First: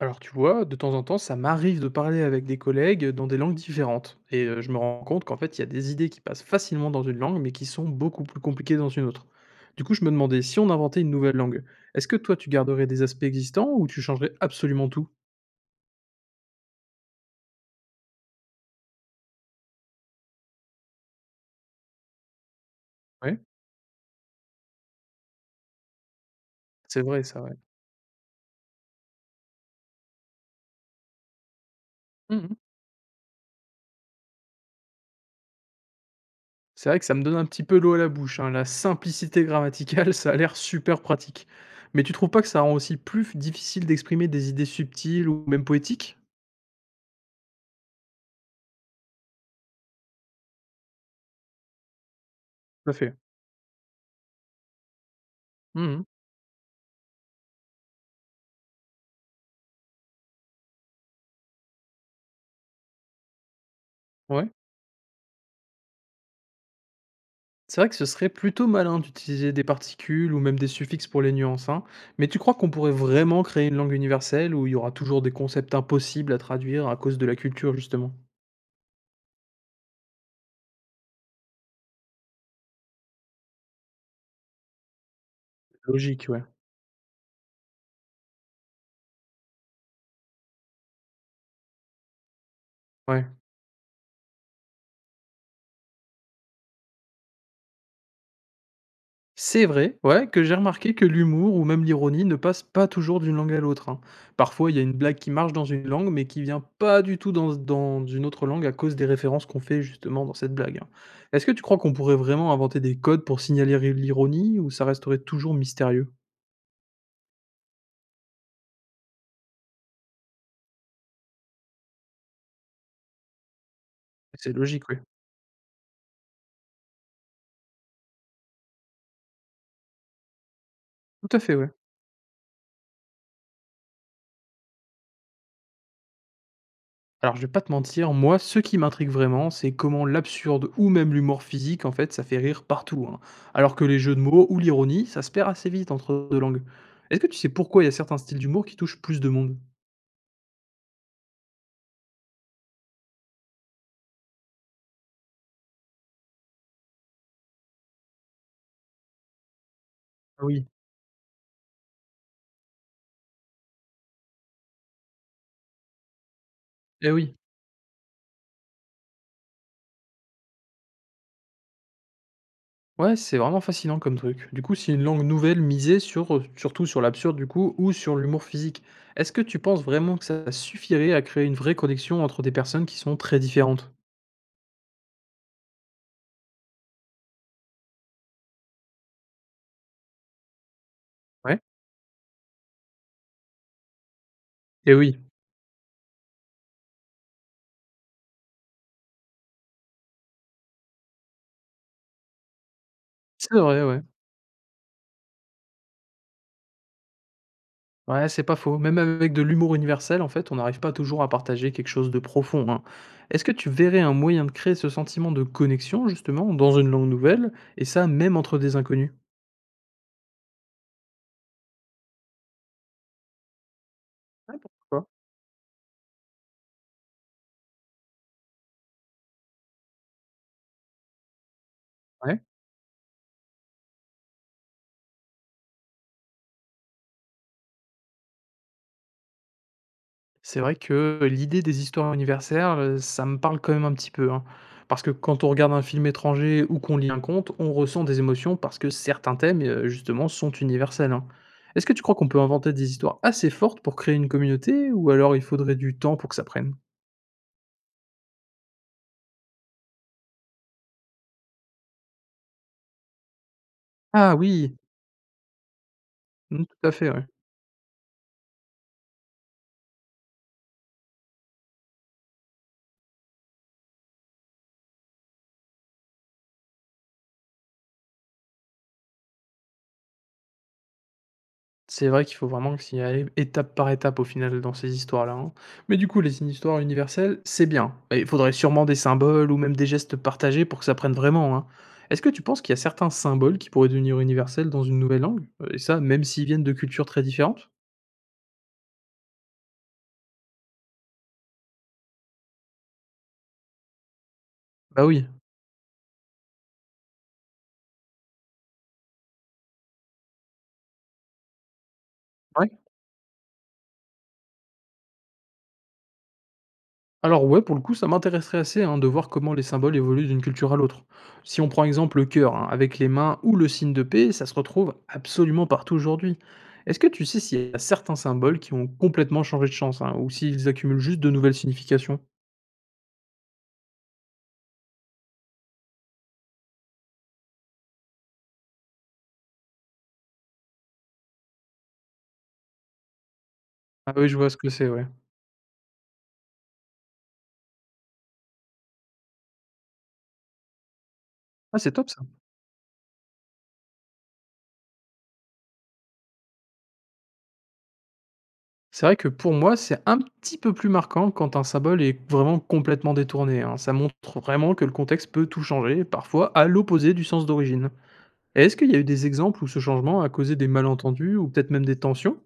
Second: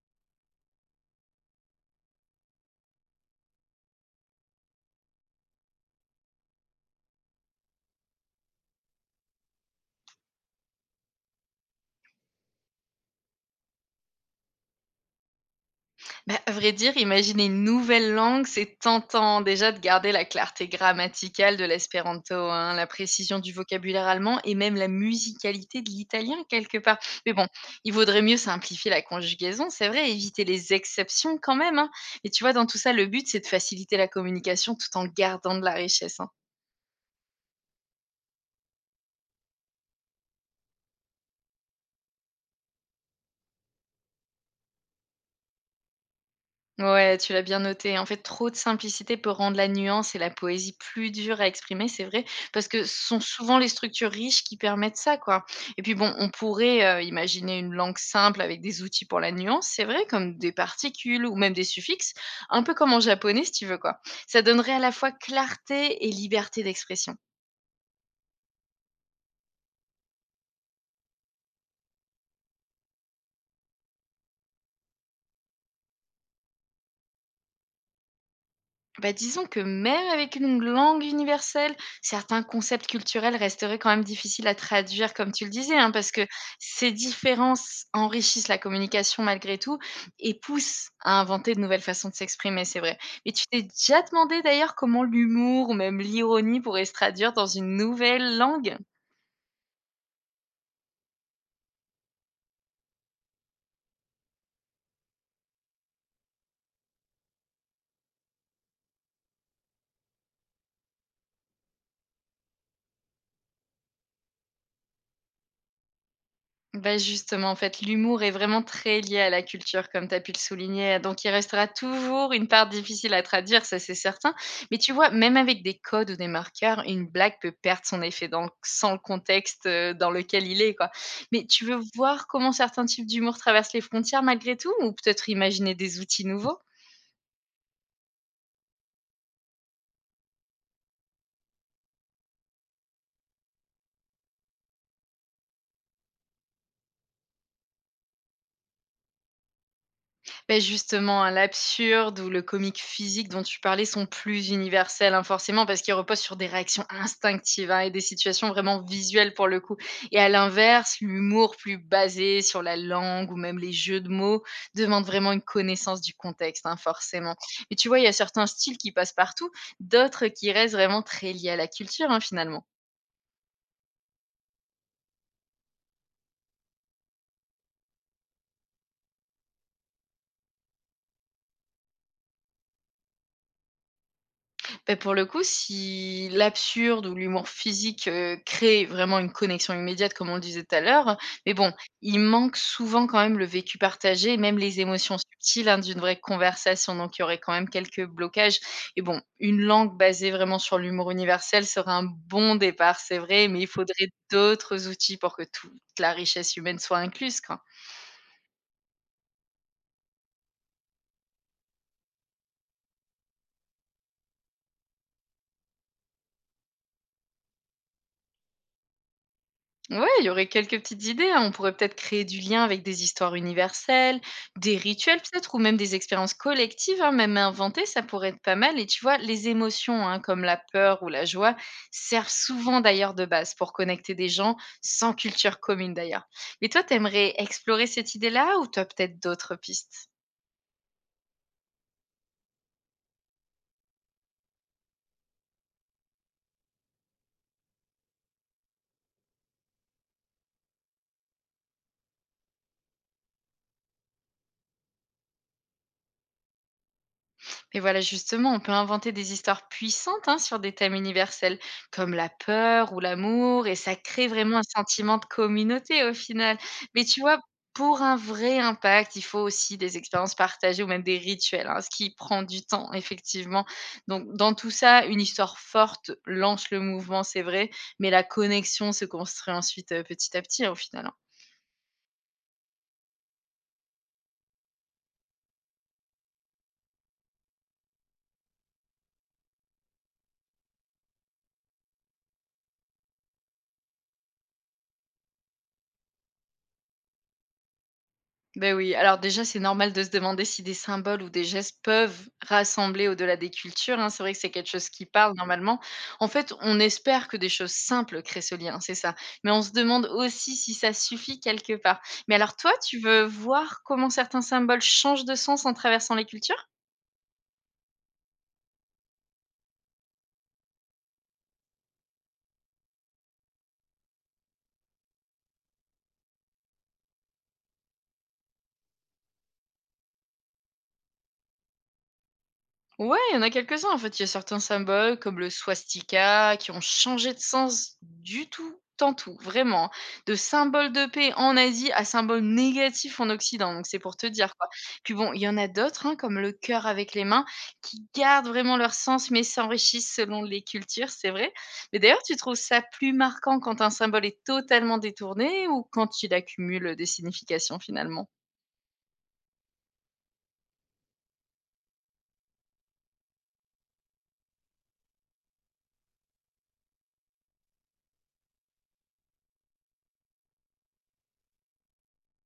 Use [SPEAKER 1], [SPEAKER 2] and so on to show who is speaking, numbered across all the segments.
[SPEAKER 1] Alors tu vois, de temps en temps, ça m'arrive de parler avec des collègues dans des langues différentes. Je me rends compte qu'en fait, il y a des idées qui passent facilement dans une langue, mais qui sont beaucoup plus compliquées dans une autre. Du coup, je me demandais, si on inventait une nouvelle langue, est-ce que toi, tu garderais des aspects existants ou tu changerais absolument tout?
[SPEAKER 2] Bah, à vrai dire, imaginer une nouvelle langue, c'est tentant déjà de garder la clarté grammaticale de l'espéranto, hein, la
[SPEAKER 1] Ouais.
[SPEAKER 2] précision du vocabulaire allemand et même la musicalité de l'italien quelque part.
[SPEAKER 1] C'est vrai,
[SPEAKER 2] Mais
[SPEAKER 1] ça,
[SPEAKER 2] bon,
[SPEAKER 1] ouais.
[SPEAKER 2] il vaudrait mieux simplifier la conjugaison, c'est vrai, éviter les exceptions quand même, hein. Et tu vois,
[SPEAKER 1] Mhm.
[SPEAKER 2] dans tout ça, le but, c'est de faciliter la communication tout en gardant de la richesse, hein.
[SPEAKER 1] C'est vrai que ça me donne un petit peu l'eau à la bouche, hein. La simplicité grammaticale, ça a l'air super pratique. Mais tu trouves pas que ça rend aussi plus difficile d'exprimer des idées subtiles ou même poétiques?
[SPEAKER 2] Ouais, tu l'as bien noté. En fait, trop de simplicité peut rendre la nuance et la poésie plus dures à exprimer, c'est vrai, parce que
[SPEAKER 1] Tout à
[SPEAKER 2] ce
[SPEAKER 1] fait.
[SPEAKER 2] sont souvent les structures riches qui permettent ça, quoi. Et puis
[SPEAKER 1] Mhm.
[SPEAKER 2] bon, on pourrait imaginer une langue simple avec des outils pour la nuance, c'est vrai, comme des particules ou même des suffixes, un peu comme en japonais, si tu veux, quoi. Ça
[SPEAKER 1] Ouais.
[SPEAKER 2] donnerait à la fois clarté et liberté d'expression.
[SPEAKER 1] C'est vrai que ce serait plutôt malin d'utiliser des particules ou même des suffixes pour les nuances, hein. Mais tu crois qu'on pourrait vraiment créer une langue universelle où il y aura toujours des concepts impossibles à traduire à cause de la culture, justement?
[SPEAKER 2] Bah, disons que même avec une langue universelle, certains concepts culturels resteraient quand même difficiles à traduire, comme tu le disais, hein, parce
[SPEAKER 1] Logique,
[SPEAKER 2] que
[SPEAKER 1] ouais.
[SPEAKER 2] ces différences enrichissent la communication malgré tout et poussent à inventer de nouvelles façons de s'exprimer, c'est vrai.
[SPEAKER 1] Ouais.
[SPEAKER 2] Mais tu t'es déjà demandé d'ailleurs comment l'humour ou même l'ironie pourrait se traduire dans une nouvelle langue?
[SPEAKER 1] C'est vrai, ouais, que j'ai remarqué que l'humour ou même l'ironie ne passe pas toujours d'une langue à l'autre, hein. Parfois, il y a une blague qui marche dans une langue, mais qui vient pas du tout dans une autre langue à cause des références qu'on fait justement dans cette blague, hein. Est-ce que tu crois qu'on pourrait vraiment inventer des codes pour signaler l'ironie ou ça resterait toujours mystérieux?
[SPEAKER 2] Bah, justement, en fait, l'humour est vraiment très lié à la culture, comme tu as pu le souligner. Donc, il restera toujours une part difficile à traduire, ça c'est certain.
[SPEAKER 1] C'est
[SPEAKER 2] Mais
[SPEAKER 1] logique,
[SPEAKER 2] tu
[SPEAKER 1] oui.
[SPEAKER 2] vois, même avec des codes ou des marqueurs, une blague peut perdre son effet dans, sans le contexte dans lequel il est, quoi.
[SPEAKER 1] Tout à
[SPEAKER 2] Mais
[SPEAKER 1] fait,
[SPEAKER 2] tu
[SPEAKER 1] ouais.
[SPEAKER 2] veux voir comment certains types d'humour traversent les frontières malgré tout, ou peut-être imaginer des outils nouveaux?
[SPEAKER 1] Alors, je vais pas te mentir, moi, ce qui m'intrigue vraiment, c'est comment l'absurde ou même l'humour physique, en fait, ça fait rire partout, hein. Alors que les jeux de mots ou l'ironie, ça se perd assez vite entre deux langues. Est-ce que tu sais pourquoi il y a certains styles d'humour qui touchent plus de monde?
[SPEAKER 2] Beh, justement, hein, l'absurde ou le comique physique dont tu parlais sont plus universels, hein, forcément, parce qu'ils reposent sur des réactions instinctives, hein, et des situations vraiment visuelles pour le coup. Et à
[SPEAKER 1] Ah oui.
[SPEAKER 2] l'inverse, l'humour plus basé sur la langue ou même les jeux de mots demande vraiment une connaissance du contexte, hein,
[SPEAKER 1] Eh
[SPEAKER 2] forcément.
[SPEAKER 1] oui.
[SPEAKER 2] Mais tu vois, il y a certains styles qui passent partout, d'autres qui restent vraiment très liés à la culture, hein, finalement.
[SPEAKER 1] Ouais, c'est vraiment fascinant comme truc. Du coup, si une langue nouvelle misait surtout sur l'absurde, du coup, ou sur l'humour physique, est-ce que tu penses vraiment que ça suffirait à créer une vraie connexion entre des personnes qui sont très différentes?
[SPEAKER 2] Beh, pour le coup, si l'absurde ou l'humour physique, crée vraiment une connexion immédiate comme on le disait tout à l'heure, mais
[SPEAKER 1] Ouais.
[SPEAKER 2] bon, il manque souvent quand même le vécu partagé et même les
[SPEAKER 1] Eh
[SPEAKER 2] émotions
[SPEAKER 1] oui.
[SPEAKER 2] subtiles, hein, d'une vraie conversation, donc il y aurait quand même quelques blocages et bon, une langue basée vraiment sur l'humour universel serait un bon départ, c'est vrai,
[SPEAKER 1] C'est
[SPEAKER 2] mais il
[SPEAKER 1] vrai, ouais.
[SPEAKER 2] faudrait d'autres outils pour que toute la richesse humaine soit incluse, quoi.
[SPEAKER 1] Ouais, c'est pas faux. Même avec de l'humour universel, en fait, on n'arrive pas toujours à partager quelque chose de profond, hein. Est-ce que tu verrais un moyen de créer ce sentiment de connexion, justement, dans une langue nouvelle, et ça même entre des inconnus?
[SPEAKER 2] Ouais, il y aurait quelques petites idées, hein. On pourrait peut-être créer du lien avec des histoires universelles,
[SPEAKER 1] Ouais,
[SPEAKER 2] des
[SPEAKER 1] pourquoi
[SPEAKER 2] rituels peut-être, ou même des expériences collectives, hein, même inventées, ça pourrait être pas mal. Et tu vois, les émotions, hein, comme la peur ou la joie,
[SPEAKER 1] pas.
[SPEAKER 2] servent
[SPEAKER 1] Ouais.
[SPEAKER 2] souvent d'ailleurs de base pour connecter des gens sans culture commune d'ailleurs. Mais toi, t'aimerais explorer cette idée-là ou t'as peut-être d'autres pistes?
[SPEAKER 1] C'est vrai que l'idée des histoires universelles, ça me parle quand même un petit peu, hein. Parce que quand on regarde un film étranger ou qu'on lit un conte, on ressent des émotions parce que certains thèmes, justement, sont universels, hein. Est-ce que tu crois qu'on peut inventer des histoires assez fortes pour créer une communauté ou alors il faudrait du temps pour que ça prenne?
[SPEAKER 2] Et voilà, justement, on peut inventer des histoires puissantes, hein, sur des thèmes universels, comme la peur ou l'amour, et ça crée
[SPEAKER 1] Ah
[SPEAKER 2] vraiment un
[SPEAKER 1] oui!
[SPEAKER 2] sentiment de communauté au final.
[SPEAKER 1] Mmh, tout à
[SPEAKER 2] Mais
[SPEAKER 1] fait,
[SPEAKER 2] tu
[SPEAKER 1] ouais.
[SPEAKER 2] vois, pour un vrai impact, il faut aussi des expériences partagées ou même des rituels, hein, ce qui prend du temps, effectivement. Donc, dans tout ça, une histoire forte lance le mouvement, c'est vrai, mais la connexion se construit ensuite petit à petit, hein, au final, hein.
[SPEAKER 1] C'est vrai qu'il faut vraiment s'y aller étape par étape au final dans ces histoires-là, hein. Mais du coup, les histoires universelles, c'est bien. Et il faudrait sûrement des symboles ou même des gestes partagés pour que ça prenne vraiment, hein. Est-ce que tu penses qu'il y a certains symboles qui pourraient devenir universels dans une nouvelle langue? Et ça, même s'ils viennent de cultures très différentes?
[SPEAKER 2] Ben oui, alors déjà, c'est normal de se demander si des symboles ou des gestes peuvent rassembler au-delà des cultures, hein. C'est vrai que c'est quelque chose
[SPEAKER 1] Bah
[SPEAKER 2] qui
[SPEAKER 1] oui.
[SPEAKER 2] parle normalement. En fait, on espère que des choses simples créent ce lien, c'est ça. Mais on se demande aussi si ça suffit quelque part. Mais alors
[SPEAKER 1] Ouais.
[SPEAKER 2] toi, tu veux voir comment certains symboles changent de sens en traversant les cultures?
[SPEAKER 1] Alors ouais, pour le coup, ça m'intéresserait assez hein, de voir comment les symboles évoluent d'une culture à l'autre. Si on prend exemple le cœur, hein, avec les mains ou le signe de paix, ça se retrouve absolument partout aujourd'hui. Est-ce que tu sais s'il y a certains symboles qui ont complètement changé de chance, hein, ou s'ils accumulent juste de nouvelles significations?
[SPEAKER 2] Ouais, il y en a quelques-uns en fait. Il y a certains symboles comme le swastika qui ont changé de sens du tout en tout, vraiment. De symbole de paix en Asie à symbole négatif en Occident. Donc c'est
[SPEAKER 1] Ah
[SPEAKER 2] pour te
[SPEAKER 1] oui, je vois
[SPEAKER 2] dire
[SPEAKER 1] ce que
[SPEAKER 2] quoi.
[SPEAKER 1] c'est, ouais.
[SPEAKER 2] Puis bon, il y en a d'autres, hein, comme le cœur avec les mains qui gardent vraiment leur sens mais s'enrichissent selon les cultures, c'est vrai.
[SPEAKER 1] Ah, c'est
[SPEAKER 2] Mais
[SPEAKER 1] top ça.
[SPEAKER 2] d'ailleurs, tu trouves ça plus marquant quand un symbole est totalement détourné ou quand il accumule des significations finalement?
[SPEAKER 1] C'est vrai que pour moi, c'est un petit peu plus marquant quand un symbole est vraiment complètement détourné. Hein. Ça montre vraiment que le contexte peut tout changer, parfois à l'opposé du sens d'origine. Et est-ce qu'il y a eu des exemples où ce changement a causé des malentendus ou peut-être même des tensions?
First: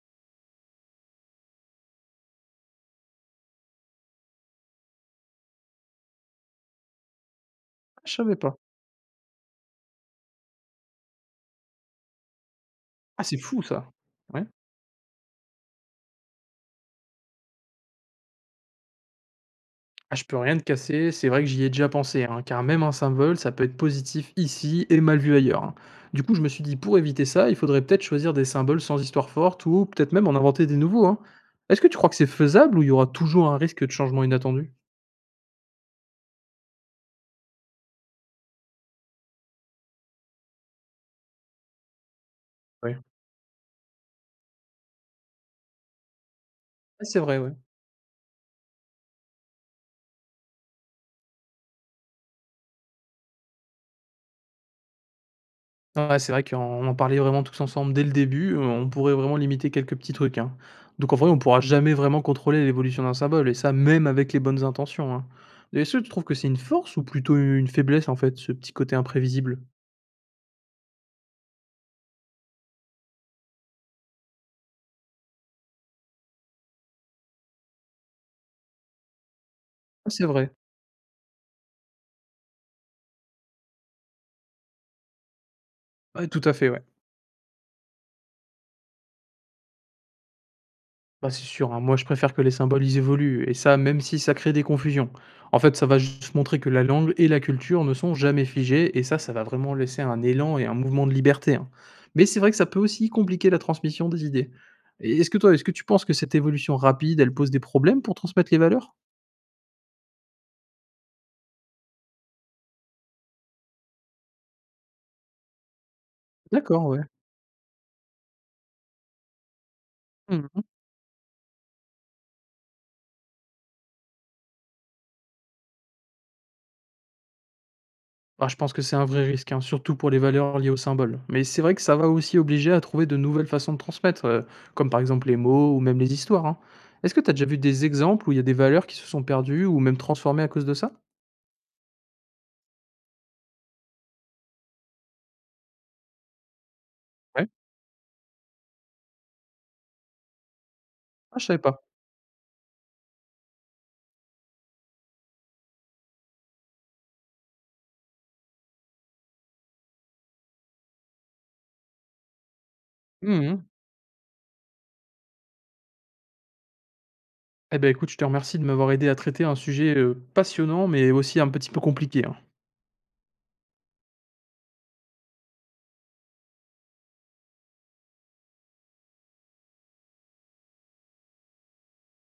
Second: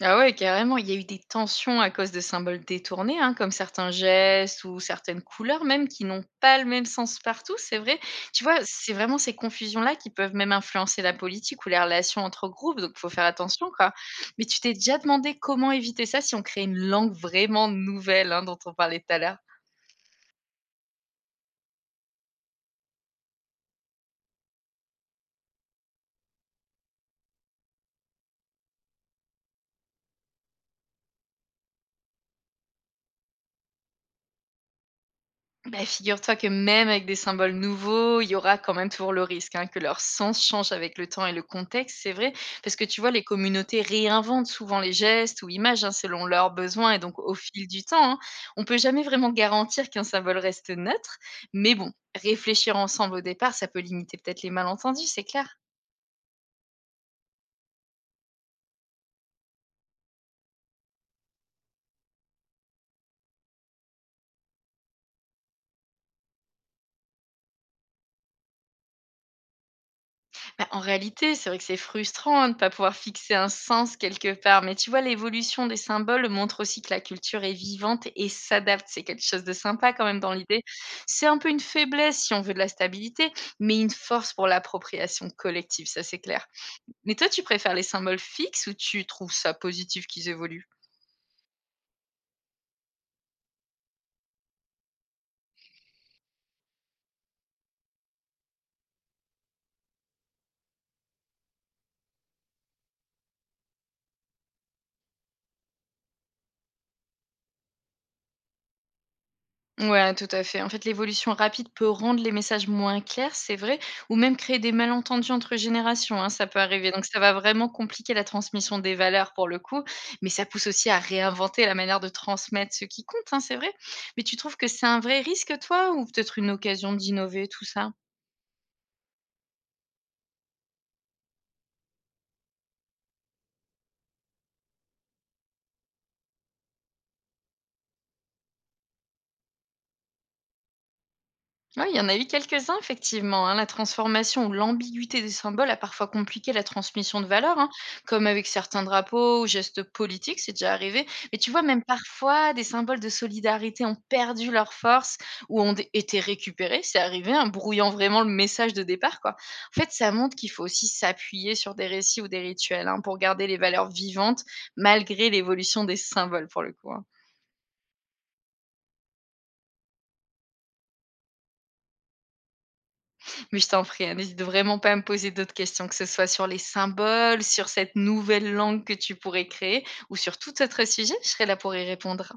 [SPEAKER 2] Ah ouais, carrément, il y a eu des tensions à cause de symboles détournés, hein, comme certains gestes ou certaines couleurs même qui n'ont pas le même sens partout, c'est vrai.
[SPEAKER 1] Ah, je savais
[SPEAKER 2] Tu
[SPEAKER 1] pas.
[SPEAKER 2] vois, c'est vraiment ces confusions-là qui peuvent même influencer la politique ou les relations entre groupes, donc il faut
[SPEAKER 1] Ah,
[SPEAKER 2] faire
[SPEAKER 1] c'est fou
[SPEAKER 2] attention,
[SPEAKER 1] ça.
[SPEAKER 2] quoi.
[SPEAKER 1] Ouais.
[SPEAKER 2] Mais tu t'es déjà demandé comment éviter ça si on crée une langue vraiment nouvelle, hein, dont on parlait tout à l'heure?
[SPEAKER 1] Ah, je peux rien te casser, c'est vrai que j'y ai déjà pensé, hein, car même un symbole, ça peut être positif ici et mal vu ailleurs, hein. Du coup, je me suis dit, pour éviter ça, il faudrait peut-être choisir des symboles sans histoire forte ou peut-être même en inventer des nouveaux, hein. Est-ce que tu crois que c'est faisable ou il y aura toujours un risque de changement inattendu?
[SPEAKER 2] Bah, figure-toi que même avec des symboles nouveaux, il y aura quand même toujours le risque, hein, que leur sens change avec le temps et le contexte, c'est vrai, parce que
[SPEAKER 1] Ouais.
[SPEAKER 2] tu vois, les communautés réinventent souvent les gestes ou images, hein, selon leurs besoins et
[SPEAKER 1] Ah, c'est
[SPEAKER 2] donc au
[SPEAKER 1] vrai, ouais.
[SPEAKER 2] fil du temps, hein, on peut jamais vraiment garantir qu'un symbole reste neutre, mais bon, réfléchir ensemble au départ, ça peut limiter peut-être les malentendus, c'est clair.
[SPEAKER 1] Ouais, c'est vrai qu'on on en parlait vraiment tous ensemble dès le début, on pourrait vraiment limiter quelques petits trucs, hein. Donc en vrai, on pourra jamais vraiment contrôler l'évolution d'un symbole et ça même avec les bonnes intentions, hein. Et est-ce que tu trouves que c'est une force ou plutôt une faiblesse en fait, ce petit côté imprévisible?
[SPEAKER 2] Bah, en réalité, c'est vrai que c'est frustrant, hein, de ne pas pouvoir fixer un sens quelque part, mais tu vois, l'évolution des symboles montre aussi que la culture est vivante et s'adapte. C'est quelque chose de sympa quand
[SPEAKER 1] Ah
[SPEAKER 2] même
[SPEAKER 1] c'est
[SPEAKER 2] dans
[SPEAKER 1] vrai.
[SPEAKER 2] l'idée. C'est un peu une faiblesse si on veut de la stabilité, mais une force pour l'appropriation collective, ça c'est
[SPEAKER 1] Ouais, tout
[SPEAKER 2] clair.
[SPEAKER 1] à fait, ouais.
[SPEAKER 2] Mais toi, tu préfères les symboles fixes ou tu trouves ça positif qu'ils évoluent?
[SPEAKER 1] Bah, c'est sûr, hein, moi je préfère que les symboles ils évoluent et ça même si ça crée des confusions. En fait, ça va juste montrer que la langue et la culture ne sont jamais figées et ça va vraiment laisser un élan et un mouvement de liberté, hein. Mais c'est vrai que ça peut aussi compliquer la transmission des idées. Et est-ce que toi, est-ce que tu penses que cette évolution rapide, elle pose des problèmes pour transmettre les valeurs?
[SPEAKER 2] Ouais, tout à fait. En fait, l'évolution rapide peut rendre les messages moins clairs, c'est vrai, ou même créer des malentendus entre générations, hein, ça peut
[SPEAKER 1] D'accord,
[SPEAKER 2] arriver.
[SPEAKER 1] ouais.
[SPEAKER 2] Donc, ça va vraiment compliquer la transmission des valeurs pour le coup, mais ça
[SPEAKER 1] Mmh.
[SPEAKER 2] pousse aussi à réinventer la manière de transmettre ce qui compte, hein, c'est vrai. Mais tu trouves que c'est un vrai risque, toi, ou peut-être une occasion d'innover, tout ça?
[SPEAKER 1] Ah, je pense que c'est un vrai risque, hein, surtout pour les valeurs liées aux symboles. Mais c'est vrai que ça va aussi obliger à trouver de nouvelles façons de transmettre, comme par exemple les mots ou même les histoires. Hein. Est-ce que tu as déjà vu des exemples où il y a des valeurs qui se sont perdues ou même transformées à cause de ça?
[SPEAKER 2] Ouais, il y en a eu quelques-uns, effectivement, hein. La transformation ou l'ambiguïté des symboles a parfois compliqué la transmission de
[SPEAKER 1] Ouais.
[SPEAKER 2] valeurs, hein, comme avec certains drapeaux ou gestes politiques, c'est déjà arrivé.
[SPEAKER 1] Ah,
[SPEAKER 2] Mais
[SPEAKER 1] je
[SPEAKER 2] tu
[SPEAKER 1] savais
[SPEAKER 2] vois, même
[SPEAKER 1] pas.
[SPEAKER 2] parfois, des symboles de solidarité ont perdu leur force ou ont été récupérés, c'est arrivé, hein, brouillant vraiment le message de départ, quoi. En fait, ça montre qu'il faut aussi s'appuyer sur des récits ou des rituels, hein, pour garder les
[SPEAKER 1] Mhm.
[SPEAKER 2] valeurs vivantes, malgré l'évolution des symboles, pour le coup, hein.
[SPEAKER 1] Eh ben écoute, je te remercie de m'avoir aidé à traiter un sujet passionnant, mais aussi un petit peu compliqué. Hein.
[SPEAKER 2] Mais je t'en prie, hein, n'hésite vraiment pas à me poser d'autres questions, que ce soit sur les symboles, sur cette nouvelle langue que tu pourrais créer ou sur tout autre sujet, je serai là pour y répondre.